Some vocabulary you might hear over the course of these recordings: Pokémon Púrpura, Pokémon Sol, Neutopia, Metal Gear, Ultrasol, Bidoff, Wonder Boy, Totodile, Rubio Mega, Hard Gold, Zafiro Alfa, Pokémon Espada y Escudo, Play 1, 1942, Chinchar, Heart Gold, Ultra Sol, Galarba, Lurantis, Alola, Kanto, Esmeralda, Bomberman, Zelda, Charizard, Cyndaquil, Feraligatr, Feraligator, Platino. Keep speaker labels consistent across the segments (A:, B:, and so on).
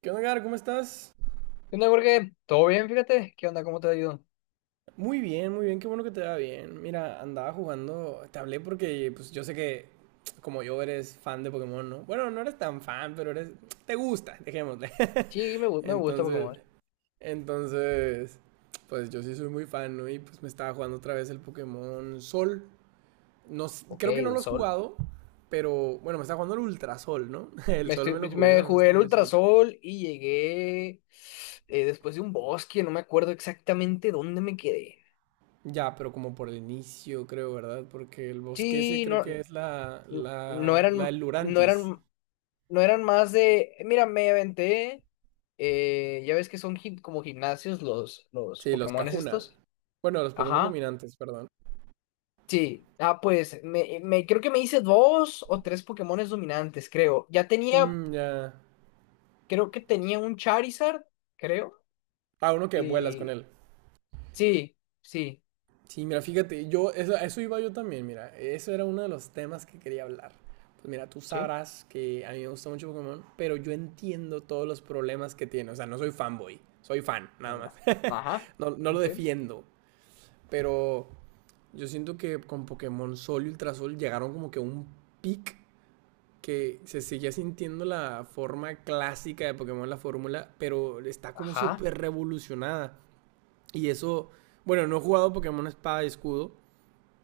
A: ¿Qué onda, Gar? ¿Cómo estás?
B: ¿Qué onda, Jorge? ¿Todo bien? Fíjate. ¿Qué onda? ¿Cómo te ha ido?
A: Muy bien, qué bueno que te va bien. Mira, andaba jugando, te hablé porque pues yo sé que como yo eres fan de Pokémon, ¿no? Bueno, no eres tan fan, pero eres te gusta, dejémosle.
B: Sí, me gusta
A: Entonces,
B: Pokémon.
A: entonces, pues yo sí soy muy fan, ¿no? Y pues me estaba jugando otra vez el Pokémon Sol. No,
B: Ok,
A: creo que no
B: el
A: lo has
B: sol.
A: jugado, pero bueno, me estaba jugando el Ultrasol, ¿no? El Sol me lo jugué
B: Me
A: cuando
B: jugué el
A: estaba muy
B: Ultra
A: chiquito.
B: Sol y llegué después de un bosque. No me acuerdo exactamente dónde me quedé.
A: Ya, pero como por el inicio, creo, ¿verdad? Porque el bosque ese
B: Sí,
A: creo
B: no,
A: que es la,
B: n- no
A: la, la
B: eran,
A: del
B: no
A: Lurantis.
B: eran, no eran más de. Mira, me aventé. Ya ves que son como gimnasios los
A: Sí, los
B: Pokémones
A: Cajuna.
B: estos.
A: Bueno, los Pokémon
B: Ajá.
A: dominantes, perdón.
B: Sí, ah, creo que me hice dos o tres Pokémones dominantes, creo. Ya tenía
A: Mm, ya.
B: creo que tenía un Charizard, creo.
A: Ah, uno que vuelas con
B: Y
A: él.
B: sí, sí,
A: Sí, mira, fíjate, yo, eso, a eso iba yo también, mira. Eso era uno de los temas que quería hablar. Pues mira, tú
B: sí.
A: sabrás que a mí me gusta mucho Pokémon, pero yo entiendo todos los problemas que tiene. O sea, no soy fanboy, soy fan, nada más.
B: No, ajá,
A: No, no lo
B: sí,
A: defiendo, pero yo siento que con Pokémon Sol y Ultrasol llegaron como que a un pic que se seguía sintiendo la forma clásica de Pokémon, la fórmula, pero está como
B: ajá,
A: súper revolucionada. Y eso, bueno, no he jugado Pokémon Espada y Escudo,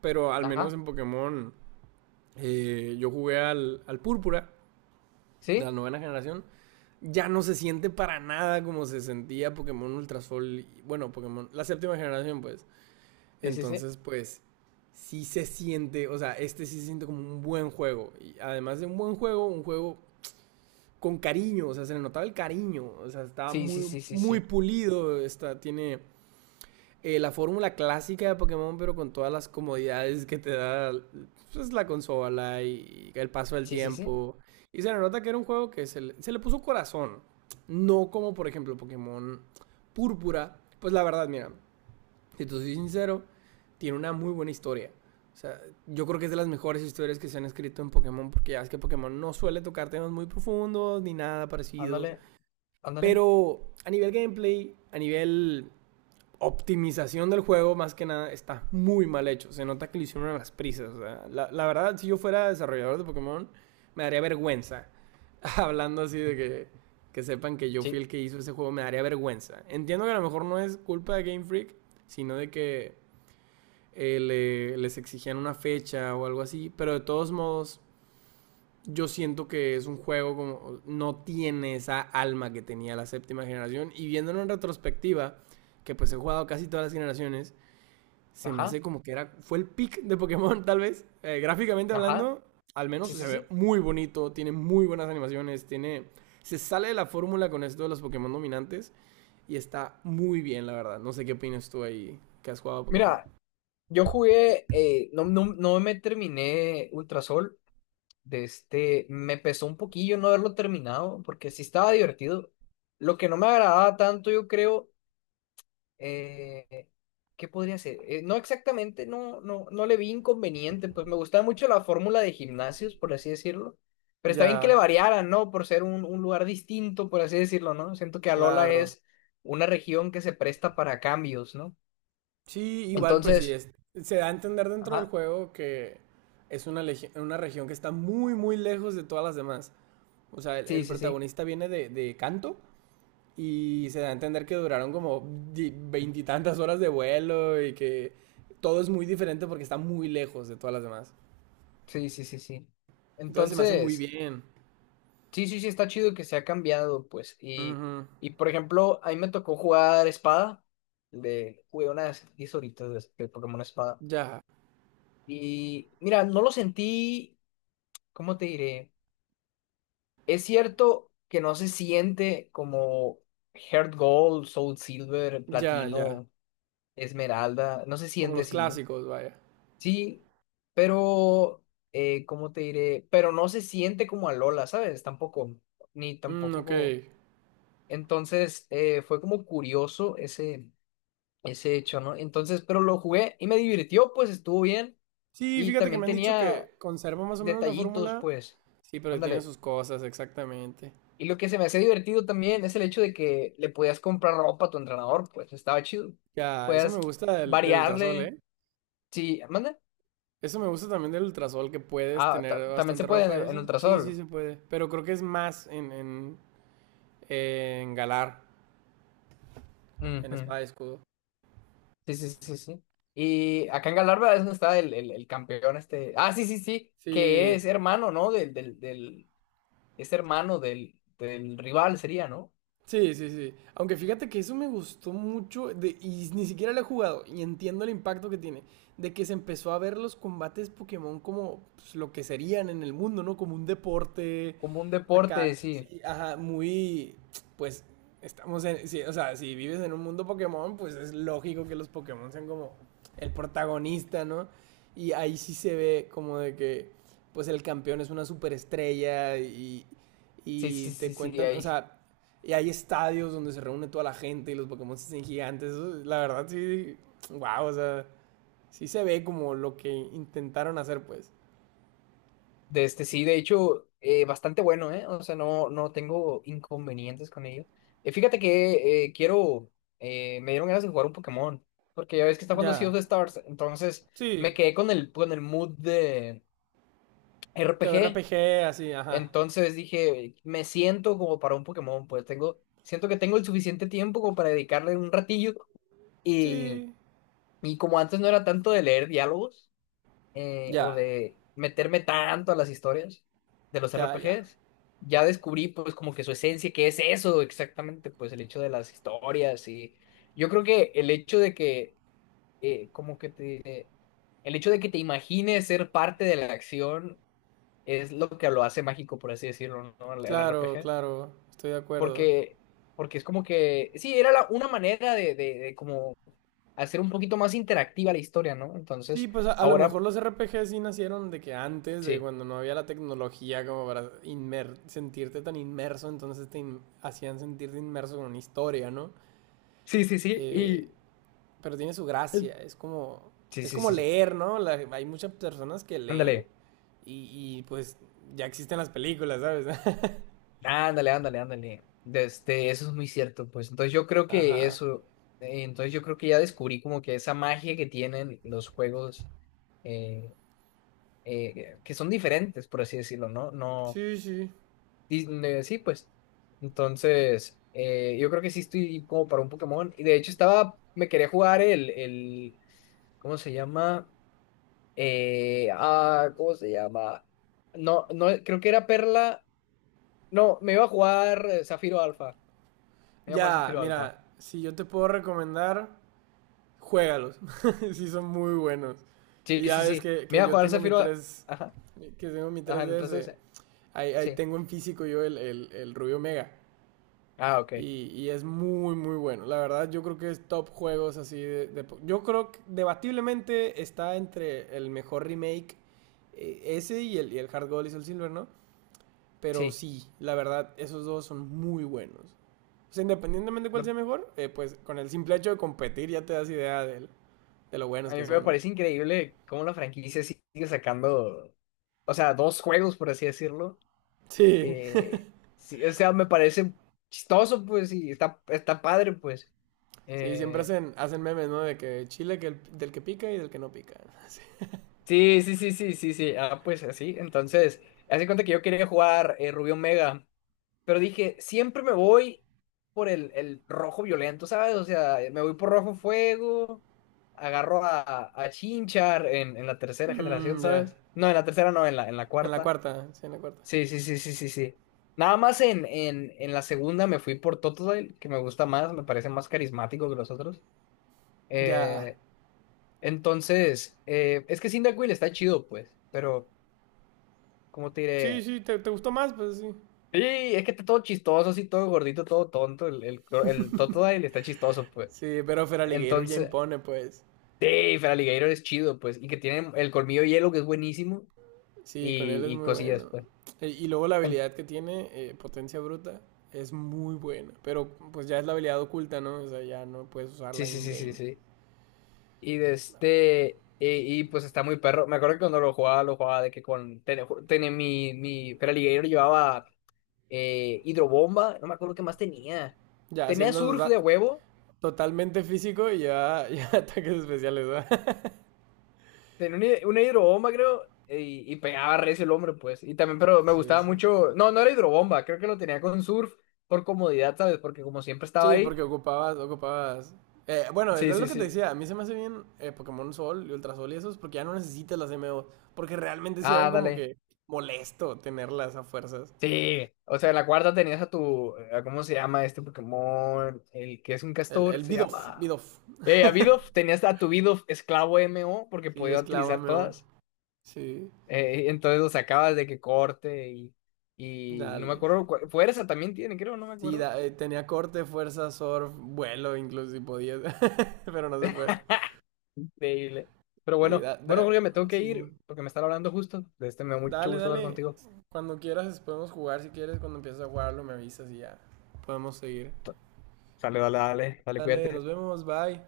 A: pero al menos
B: ajá.
A: en Pokémon yo jugué al, al Púrpura de la
B: Sí,
A: novena generación. Ya no se siente para nada como se sentía Pokémon Ultrasol, y- bueno, Pokémon, la séptima generación pues.
B: sí, sí, sí.
A: Entonces, pues, sí se siente, o sea, este sí se siente como un buen juego. Y además de un buen juego, un juego con cariño, o sea, se le notaba el cariño, o sea, estaba
B: Sí, sí,
A: muy,
B: sí, sí,
A: muy
B: sí.
A: pulido, está, tiene la fórmula clásica de Pokémon, pero con todas las comodidades que te da pues, la consola y el paso del
B: Sí, sí, sí.
A: tiempo. Y se le nota que era un juego que se le puso corazón, no como por ejemplo Pokémon Púrpura. Pues la verdad, mira, si te soy sincero, tiene una muy buena historia. O sea, yo creo que es de las mejores historias que se han escrito en Pokémon, porque ya ves que Pokémon no suele tocar temas muy profundos ni nada parecido.
B: Ándale, ándale.
A: Pero a nivel gameplay, a nivel optimización del juego, más que nada, está muy mal hecho. Se nota que lo hicieron a las prisas. O sea, la verdad, si yo fuera desarrollador de Pokémon, me daría vergüenza. Hablando así de que sepan que yo fui
B: Sí.
A: el que hizo ese juego, me daría vergüenza. Entiendo que a lo mejor no es culpa de Game Freak, sino de que les exigían una fecha o algo así, pero de todos modos yo siento que es un juego como no tiene esa alma que tenía la séptima generación y viéndolo en retrospectiva, que pues he jugado casi todas las generaciones, se me hace
B: Ajá.
A: como que era fue el pick de Pokémon tal vez. Gráficamente
B: Ajá.
A: hablando, al menos
B: Sí,
A: se
B: sí,
A: ve
B: sí.
A: muy bonito, tiene muy buenas animaciones, tiene se sale de la fórmula con esto de los Pokémon dominantes y está muy bien, la verdad. No sé qué opinas tú ahí que has jugado a Pokémon.
B: Mira, yo jugué, no, no me terminé Ultrasol. De este, me pesó un poquillo no haberlo terminado, porque sí estaba divertido. Lo que no me agradaba tanto, yo creo, eh, ¿qué podría ser? No exactamente, no, no le vi inconveniente, pues me gustaba mucho la fórmula de gimnasios, por así decirlo. Pero está bien que le
A: Ya,
B: variaran, ¿no? Por ser un lugar distinto, por así decirlo, ¿no? Siento que Alola
A: claro.
B: es una región que se presta para cambios, ¿no?
A: Sí, igual, pues sí,
B: Entonces,
A: es, se da a entender dentro del
B: ajá,
A: juego que es una, una región que está muy, muy lejos de todas las demás. O sea,
B: sí,
A: el
B: sí, sí,
A: protagonista viene de Kanto y se da a entender que duraron como veintitantas horas de vuelo y que todo es muy diferente porque está muy lejos de todas las demás.
B: sí, sí, sí, sí.
A: Entonces se me hace muy
B: Entonces,
A: bien.
B: sí, sí, sí, está chido que se ha cambiado, pues.
A: Ujú.
B: Y por ejemplo, a mí me tocó jugar espada, de, jugué unas 10 horitas de Pokémon espada.
A: Ya,
B: Y mira, no lo sentí, ¿cómo te diré? Es cierto que no se siente como Heart Gold, Soul Silver,
A: ya, ya.
B: Platino, Esmeralda, no se
A: Como
B: siente
A: los
B: así, ¿no?
A: clásicos, vaya.
B: Sí, pero, ¿cómo te diré? Pero no se siente como a Lola, ¿sabes? Tampoco, ni
A: Mm,
B: tampoco.
A: ok.
B: Entonces, fue como curioso ese, ese hecho, ¿no? Entonces, pero lo jugué y me divirtió, pues estuvo bien.
A: Sí,
B: Y
A: fíjate que
B: también
A: me han dicho
B: tenía
A: que conserva más o menos la
B: detallitos,
A: fórmula.
B: pues.
A: Sí, pero tiene
B: Ándale.
A: sus cosas, exactamente.
B: Y lo que se me hace divertido también es el hecho de que le podías comprar ropa a tu entrenador, pues estaba chido.
A: Ya, eso me
B: Podías
A: gusta del, del ultrasol,
B: variarle.
A: ¿eh?
B: Sí, manda.
A: Eso me gusta también del ultrasol, que puedes
B: Ah,
A: tener
B: también se
A: bastante
B: puede
A: ropa y
B: en
A: eso. Sí, sí
B: Ultrasol.
A: se puede. Pero creo que es más en, en Galar, en
B: Ujú.
A: espada y escudo.
B: Sí, sí, sí, sí. Y acá en Galarba es donde está el campeón este. Ah, sí, sí, sí. Que
A: Sí,
B: es hermano, ¿no? Es hermano del, del rival, sería, ¿no?
A: sí, sí, sí. Aunque fíjate que eso me gustó mucho de- y ni siquiera lo he jugado y entiendo el impacto que tiene, de que se empezó a ver los combates Pokémon como pues, lo que serían en el mundo, ¿no? Como un deporte
B: Como un deporte,
A: acá,
B: sí.
A: sí, ajá, muy, pues estamos en, sí, o sea, si vives en un mundo Pokémon, pues es lógico que los Pokémon sean como el protagonista, ¿no? Y ahí sí se ve como de que, pues el campeón es una superestrella
B: Sí,
A: y
B: sí,
A: te
B: sí, sí.
A: cuentan, o
B: Ahí
A: sea y hay estadios donde se reúne toda la gente y los Pokémon se hacen gigantes. Eso, la verdad, sí. Wow, o sea, sí se ve como lo que intentaron hacer, pues.
B: de este, sí, de hecho, bastante bueno, ¿eh? O sea, no, no tengo inconvenientes con ello. Fíjate que me dieron ganas de jugar un Pokémon, porque ya ves que está jugando Sea
A: Ya.
B: of the Stars, entonces
A: Sí.
B: me quedé con el mood de
A: De
B: RPG,
A: RPG, así, ajá.
B: entonces dije, me siento como para un Pokémon, pues tengo, siento que tengo el suficiente tiempo como para dedicarle un ratillo, y,
A: Sí.
B: y como antes no era tanto de leer diálogos, o
A: Ya.
B: de meterme tanto a las historias de los
A: Ya, ya.
B: RPGs. Ya descubrí pues como que su esencia, que es eso exactamente, pues el hecho de las historias y yo creo que el hecho de que eh, como que te, el hecho de que te imagines ser parte de la acción es lo que lo hace mágico, por así decirlo, ¿no? El
A: Claro,
B: RPG.
A: claro. Estoy de acuerdo.
B: Porque, porque es como que, sí, una manera de como hacer un poquito más interactiva la historia, ¿no?
A: Sí,
B: Entonces,
A: pues a lo
B: ahora,
A: mejor los RPG sí nacieron de que antes, de
B: sí.
A: cuando no había la tecnología como para sentirte tan inmerso, entonces hacían sentirte inmerso con una historia, ¿no?
B: Sí, sí, sí.
A: Eh,
B: Y
A: pero tiene su gracia.
B: sí,
A: Es
B: sí,
A: como
B: sí, sí.
A: leer, ¿no? La- hay muchas personas que leen
B: Ándale,
A: y, pues ya existen las películas, ¿sabes?
B: ándale, ándale, ándale. Este, eso es muy cierto, pues. Entonces yo creo que
A: Ajá.
B: eso, entonces yo creo que ya descubrí como que esa magia que tienen los juegos eh, que son diferentes, por así decirlo, ¿no? No,
A: Sí, sí.
B: sí, pues. Entonces, yo creo que sí estoy como para un Pokémon. Y de hecho estaba, me quería jugar ¿cómo se llama? ¿Cómo se llama? No, no, creo que era Perla. No, me iba a jugar Zafiro Alfa. Me iba a jugar
A: Ya,
B: Zafiro Alfa.
A: mira, si yo te puedo recomendar, juégalos. Sí, son muy buenos.
B: Sí,
A: Y ya
B: sí,
A: ves
B: sí. Me
A: que
B: iba a
A: yo
B: jugar
A: tengo mi
B: Zafiro.
A: 3
B: Ajá.
A: que tengo mi
B: Ajá, entonces.
A: 3DS.
B: Eh,
A: Ahí, ahí
B: sí.
A: tengo en físico yo el Rubio Mega.
B: Ah, ok.
A: Y es muy, muy bueno. La verdad, yo creo que es top juegos así de- yo creo que debatiblemente está entre el mejor remake ese y el Hard Gold y Soul Silver, ¿no? Pero
B: Sí.
A: sí, la verdad, esos dos son muy buenos. O sea, independientemente de cuál
B: Me-
A: sea mejor, pues con el simple hecho de competir ya te das idea del- de lo buenos
B: A mí
A: que
B: me
A: son, ¿no?
B: parece increíble cómo la franquicia sigue sacando. O sea, dos juegos, por así decirlo.
A: Sí,
B: Eh, sí, o sea, me parece chistoso, pues, y está, está padre, pues.
A: sí, siempre
B: Eh,
A: hacen, hacen memes, ¿no? De que chile que el- del que pica y del que no pica. Sí.
B: sí, sí, sí, sí, sí, sí. Ah, pues así. Entonces, hace cuenta que yo quería jugar Rubio Mega. Pero dije, siempre me voy por el rojo violento, ¿sabes? O sea, me voy por rojo fuego, agarro a Chinchar en la tercera generación,
A: Mm, ya,
B: ¿sabes? No, en la tercera no, en la
A: en la
B: cuarta.
A: cuarta, sí, en la cuarta.
B: Sí, sí, sí, sí, sí, sí. Nada más en la segunda me fui por Totodile, que me gusta más, me parece más carismático que los otros.
A: Ya,
B: Eh, entonces, es que Cyndaquil está chido, pues, pero, ¿cómo te
A: sí,
B: diré?
A: sí, ¿te, te gustó más? Pues sí.
B: Sí, es que está todo chistoso, así todo gordito, todo tonto. El Totodile está chistoso, pues.
A: Sí, pero Feraligator ya
B: Entonces,
A: impone, pues.
B: sí, Feraligatr es chido, pues. Y que tiene el colmillo hielo, que es buenísimo.
A: Sí, con él es
B: Y
A: muy
B: cosillas,
A: bueno.
B: pues.
A: E- Y luego la
B: En-
A: habilidad que tiene, potencia bruta, es muy buena. Pero pues ya es la habilidad oculta, ¿no? O sea, ya no puedes
B: Sí,
A: usarla
B: sí, sí, sí,
A: in-game.
B: sí. Y de este. Y, pues está muy perro. Me acuerdo que cuando lo jugaba de que con. Tenía mi Feraligatr llevaba hidrobomba. No me acuerdo qué más tenía.
A: Ya
B: Tenía
A: siendo
B: surf de huevo.
A: totalmente físico y ya, ya ataques especiales, ¿verdad?
B: Tenía una hidrobomba, creo, y pegaba recio el hombre, pues. Y también, pero me
A: Sí,
B: gustaba
A: sí.
B: mucho. No, no era hidrobomba, creo que lo tenía con surf por comodidad, ¿sabes? Porque como siempre estaba
A: Sí, porque
B: ahí.
A: ocupabas, ocupabas. Bueno, es
B: Sí,
A: lo
B: sí,
A: que te
B: sí.
A: decía, a mí se me hace bien Pokémon Sol y Ultra Sol y esos, porque ya no necesitas las MO, porque realmente sí eran
B: Ah,
A: como
B: dale.
A: que molesto tenerlas a fuerzas.
B: Sí. O sea, en la cuarta tenías a tu. A ¿cómo se llama este Pokémon? El que es un castor,
A: El
B: se
A: Bidoff,
B: llama.
A: Bidoff.
B: A Bidoff, tenías a tu Bidoff esclavo MO, porque
A: Sí,
B: podía
A: esclavo
B: utilizar
A: MO.
B: todas.
A: Sí,
B: Entonces lo sacabas de que corte y. Y no me
A: dale.
B: acuerdo. Fuerza también tiene, creo, no me
A: Sí,
B: acuerdo.
A: tenía corte, fuerza, surf, vuelo, incluso si podías, pero no se puede.
B: Increíble. Pero
A: Sí,
B: bueno, bueno, Julio, me tengo que
A: sí.
B: ir porque me están hablando justo. De este me da mucho
A: Dale,
B: gusto hablar
A: dale.
B: contigo.
A: Cuando quieras podemos jugar, si quieres, cuando empieces a jugarlo me avisas y ya podemos seguir.
B: Sale, dale, dale, dale,
A: Dale, nos
B: cuídate.
A: vemos, bye.